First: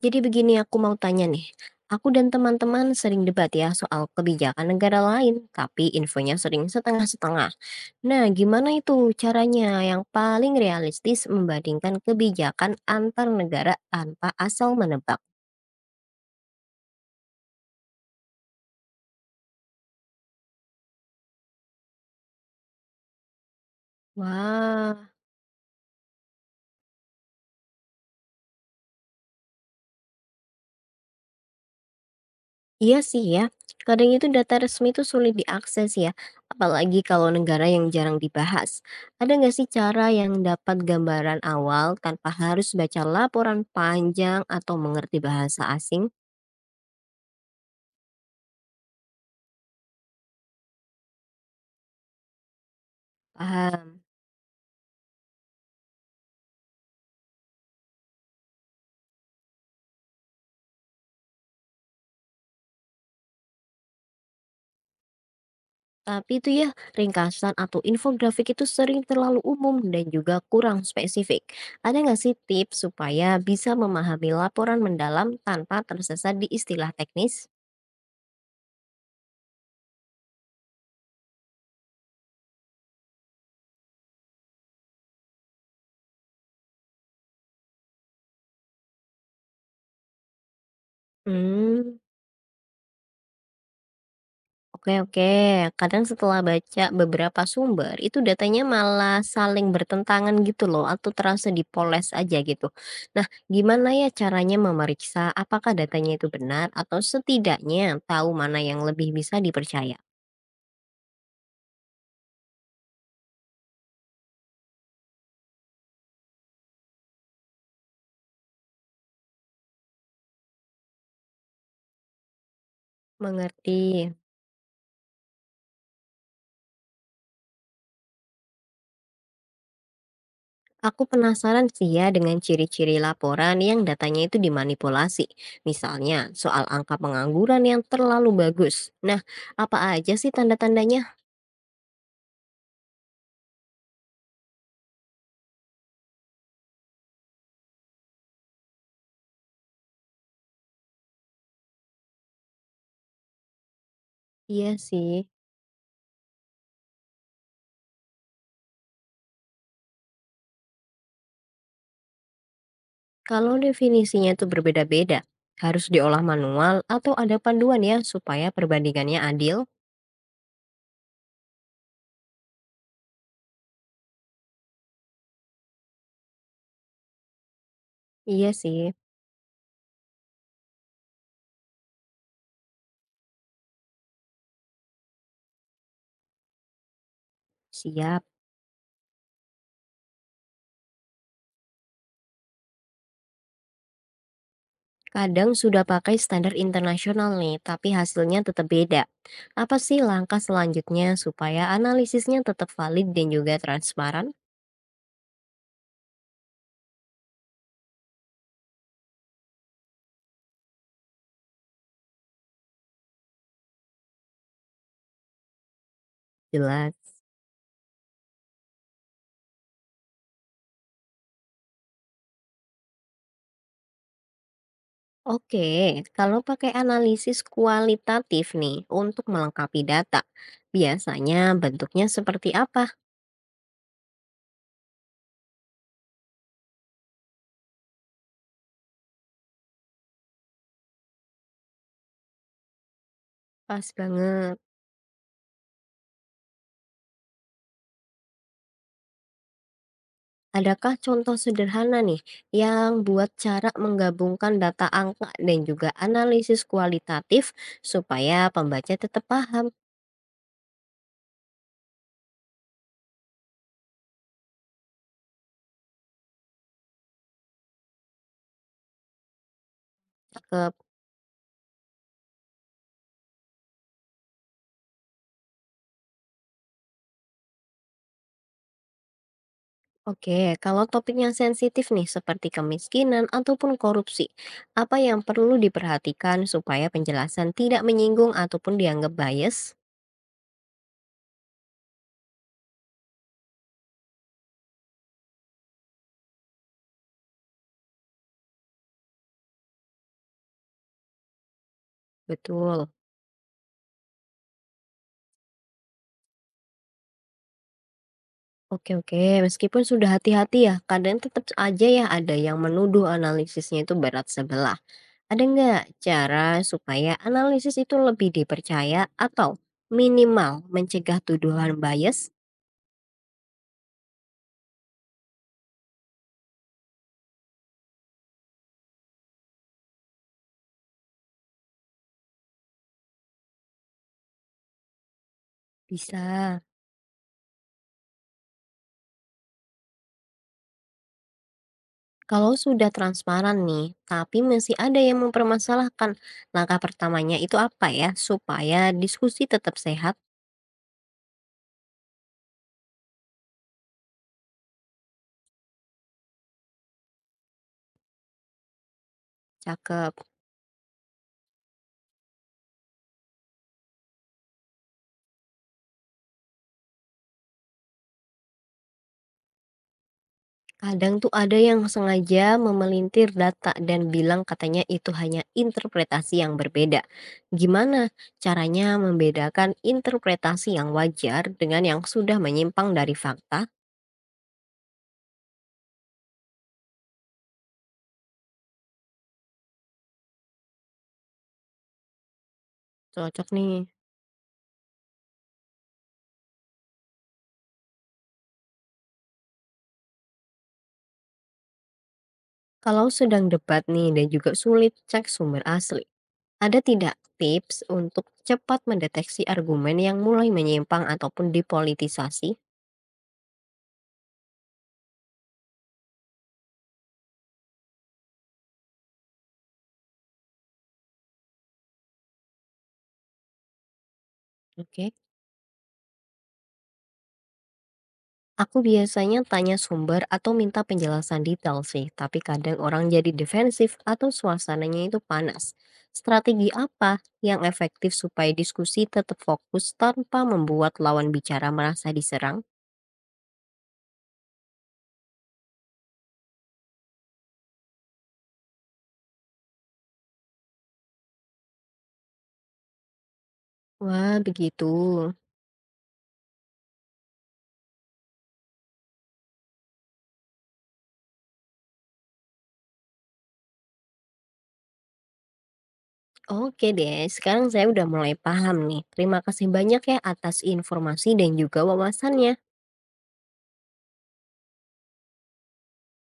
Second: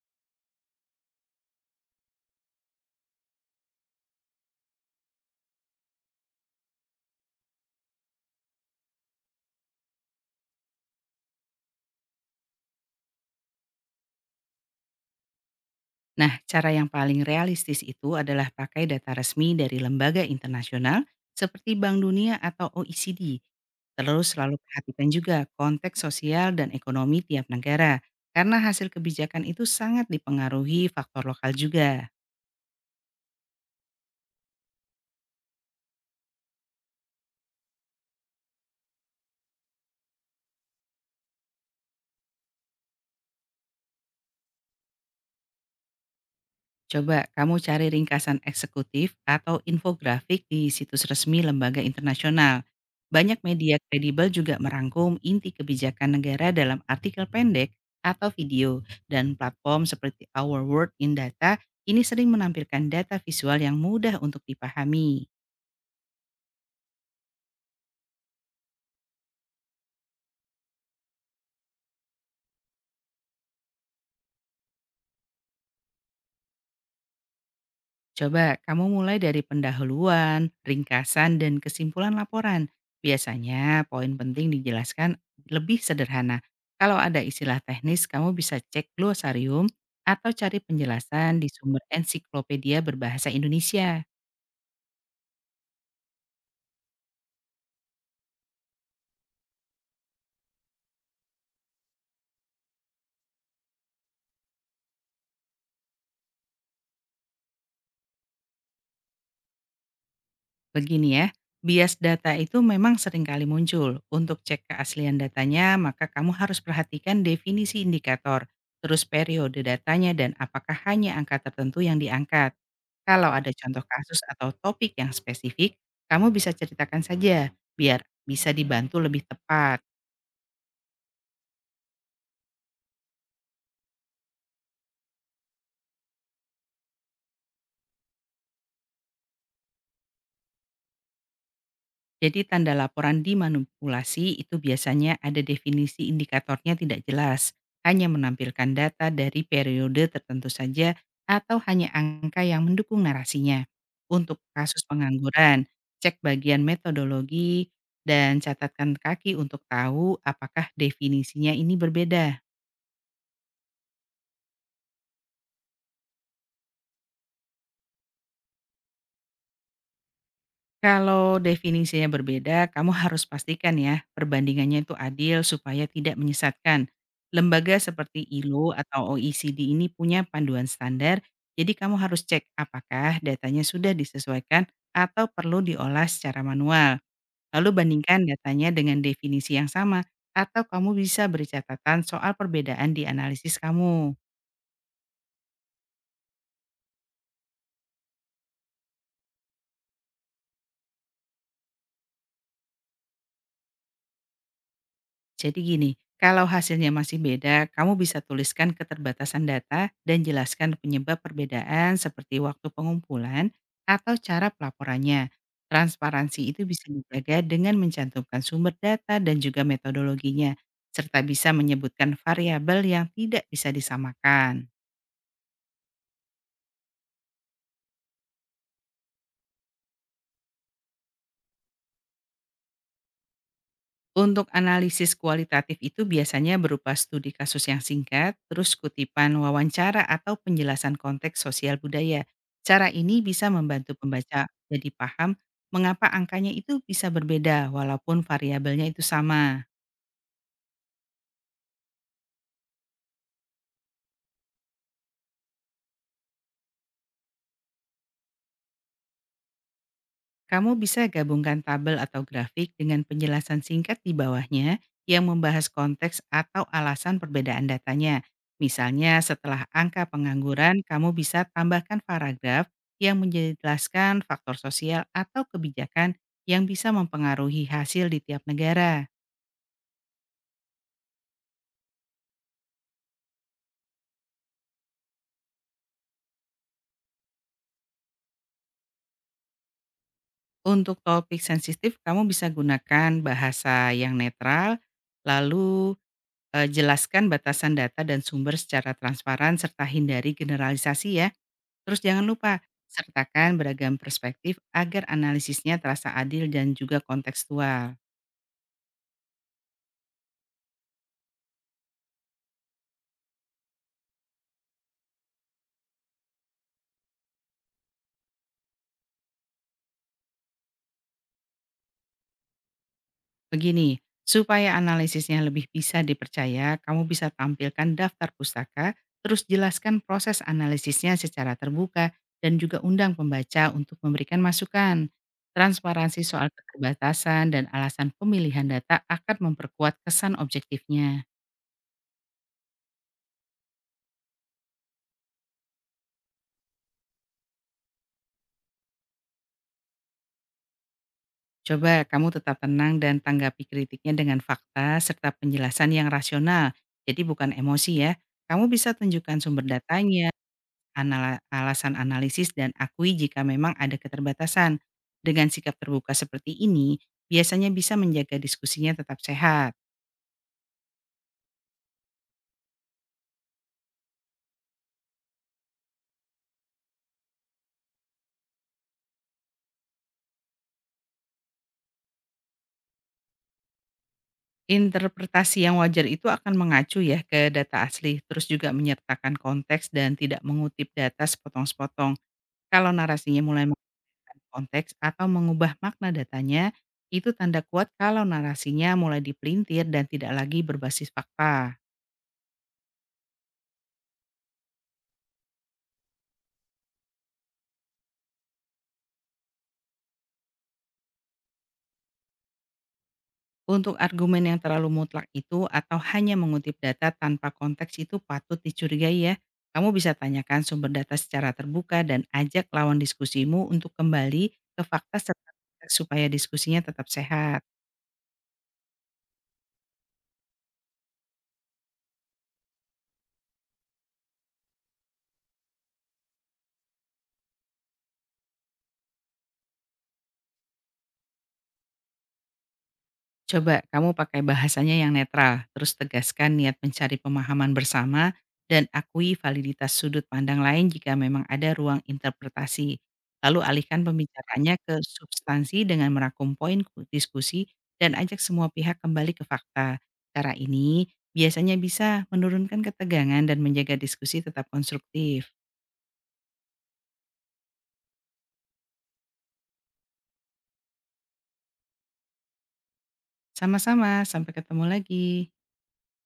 Jadi begini, aku mau tanya nih, aku dan teman-teman sering debat ya soal kebijakan negara lain, tapi infonya sering setengah-setengah. Nah, gimana itu caranya yang paling realistis membandingkan kebijakan antar negara tanpa asal menebak? Nah, cara yang paling realistis itu adalah pakai data resmi dari lembaga internasional seperti Bank Dunia atau OECD. Terus selalu Wah, perhatikan juga konteks sosial dan ekonomi tiap negara, karena hasil kebijakan itu sangat dipengaruhi faktor lokal juga. iya sih ya. Kadang itu data resmi itu sulit diakses ya, apalagi kalau negara yang jarang dibahas. Ada nggak sih cara yang dapat gambaran awal tanpa harus baca laporan panjang atau mengerti bahasa asing? Coba kamu cari ringkasan eksekutif atau infografik di situs resmi lembaga internasional. Banyak media Paham. kredibel juga merangkum inti kebijakan negara dalam artikel pendek atau video dan platform seperti Our World in Data ini sering menampilkan data visual yang mudah untuk dipahami. Tapi itu ya, ringkasan atau infografik itu sering terlalu umum dan juga kurang spesifik. Ada nggak sih tips supaya bisa memahami laporan mendalam tanpa tersesat di istilah teknis? Coba kamu mulai dari pendahuluan, ringkasan, dan kesimpulan laporan. Biasanya poin penting dijelaskan lebih sederhana. Kalau ada istilah teknis, kamu bisa cek glosarium atau cari penjelasan di sumber Hmm, ensiklopedia berbahasa Indonesia. oke oke. Kadang setelah baca beberapa sumber, itu datanya malah saling bertentangan gitu loh, atau terasa dipoles aja gitu. Nah, gimana ya caranya memeriksa apakah datanya itu benar atau setidaknya tahu mana yang lebih bisa dipercaya? Begini ya, bias data itu memang seringkali muncul. Untuk cek keaslian datanya, maka kamu harus perhatikan definisi indikator, terus periode datanya dan apakah hanya angka tertentu yang diangkat. Kalau ada contoh Mengerti. kasus atau topik yang spesifik, kamu bisa ceritakan saja biar bisa dibantu lebih tepat. Aku penasaran sih ya dengan ciri-ciri laporan yang datanya itu dimanipulasi. Misalnya soal angka pengangguran yang terlalu bagus. Nah, apa aja sih tanda-tandanya? Jadi tanda laporan dimanipulasi itu biasanya ada definisi indikatornya tidak jelas, hanya menampilkan data dari periode tertentu saja atau hanya angka yang mendukung narasinya. Untuk Iya kasus sih, pengangguran, cek bagian metodologi dan catatkan kaki untuk tahu apakah definisinya ini berbeda. kalau definisinya itu berbeda-beda, harus diolah manual atau ada panduan ya supaya perbandingannya adil? Kalau definisinya berbeda, kamu harus pastikan ya, perbandingannya itu adil supaya tidak menyesatkan. Lembaga seperti Iya ILO sih, atau OECD ini punya panduan standar, jadi kamu harus cek apakah datanya sudah disesuaikan atau perlu diolah secara manual. Lalu siap. bandingkan datanya dengan definisi yang sama, atau kamu bisa beri catatan soal perbedaan di analisis kamu. Kadang sudah pakai standar internasional nih, tapi hasilnya tetap beda. Apa sih langkah selanjutnya supaya analisisnya tetap valid dan juga transparan? Jadi gini, kalau hasilnya masih beda, kamu bisa tuliskan keterbatasan data dan jelaskan penyebab perbedaan seperti waktu pengumpulan atau cara pelaporannya. Transparansi itu bisa Jelas. dijaga dengan mencantumkan sumber data dan juga metodologinya, serta bisa menyebutkan variabel yang tidak bisa disamakan. Oke, kalau pakai analisis kualitatif nih untuk melengkapi data, biasanya bentuknya seperti apa? Untuk analisis kualitatif itu biasanya berupa studi kasus yang singkat, terus kutipan wawancara atau penjelasan konteks sosial budaya. Cara ini bisa Pas membantu pembaca banget. jadi paham mengapa angkanya itu bisa berbeda walaupun variabelnya itu sama. Adakah contoh sederhana nih yang buat cara menggabungkan data angka dan juga analisis kualitatif supaya pembaca tetap paham? Kamu bisa gabungkan tabel atau grafik dengan penjelasan singkat di bawahnya yang membahas konteks atau alasan perbedaan datanya. Misalnya setelah angka Cakep. pengangguran, kamu bisa tambahkan paragraf yang menjelaskan faktor sosial atau kebijakan yang bisa mempengaruhi hasil di tiap negara. Oke, kalau topiknya sensitif nih seperti kemiskinan ataupun korupsi, apa yang perlu diperhatikan supaya penjelasan tidak menyinggung ataupun dianggap bias? Untuk topik sensitif, kamu bisa gunakan bahasa yang netral, lalu jelaskan batasan data dan sumber secara transparan serta hindari generalisasi ya. Terus jangan lupa, Betul. sertakan beragam perspektif agar analisisnya terasa adil dan juga kontekstual. Oke oke, meskipun sudah hati-hati ya, kadang tetap aja ya ada yang menuduh analisisnya itu berat sebelah. Ada nggak cara supaya analisis itu lebih dipercaya atau minimal mencegah tuduhan bias? Begini, supaya analisisnya lebih bisa dipercaya, kamu bisa tampilkan daftar pustaka, terus jelaskan proses analisisnya secara terbuka, dan juga undang pembaca untuk memberikan masukan. Transparansi soal Bisa. keterbatasan dan alasan pemilihan data akan memperkuat kesan objektifnya. Kalau sudah transparan nih, tapi masih ada yang mempermasalahkan, langkah pertamanya itu apa ya supaya diskusi tetap sehat? Coba kamu tetap tenang dan tanggapi kritiknya dengan fakta serta penjelasan yang rasional. Jadi bukan emosi ya. Kamu bisa tunjukkan sumber Cakep. datanya, alasan analisis dan akui jika memang ada keterbatasan. Dengan sikap terbuka seperti ini, biasanya bisa menjaga diskusinya tetap sehat. Kadang tuh ada yang sengaja memelintir data dan bilang katanya itu hanya interpretasi yang berbeda. Gimana caranya membedakan interpretasi yang wajar dengan yang sudah menyimpang dari fakta? Interpretasi yang wajar itu akan mengacu ya ke data asli, terus juga menyertakan konteks dan tidak mengutip data sepotong-sepotong. Kalau narasinya Cocok mulai nih. konteks atau mengubah makna datanya, itu tanda kuat kalau narasinya mulai dipelintir dan tidak lagi berbasis fakta. Kalau sedang debat nih dan juga sulit cek sumber asli. Ada tidak tips untuk cepat mendeteksi argumen yang mulai menyimpang ataupun dipolitisasi? Untuk argumen yang terlalu mutlak itu atau hanya mengutip data tanpa konteks itu patut dicurigai ya. Kamu bisa tanyakan sumber data secara terbuka dan ajak lawan diskusimu untuk kembali ke Oke. fakta serta konteks supaya diskusinya tetap sehat. Aku biasanya tanya sumber atau minta penjelasan detail sih, tapi kadang orang jadi defensif atau suasananya itu panas. Strategi apa yang efektif supaya diskusi tetap fokus tanpa membuat lawan bicara merasa diserang? Coba kamu pakai bahasanya yang netral, terus tegaskan niat mencari pemahaman bersama dan akui validitas sudut pandang lain jika memang ada ruang interpretasi. Lalu alihkan Wah, pembicaraannya begitu. ke substansi dengan merangkum poin diskusi dan ajak semua pihak kembali ke fakta. Cara ini biasanya bisa menurunkan ketegangan dan menjaga diskusi tetap konstruktif. Oke deh, sekarang saya udah mulai paham nih. Terima kasih banyak ya atas informasi dan juga wawasannya. Sama-sama, sampai ketemu lagi.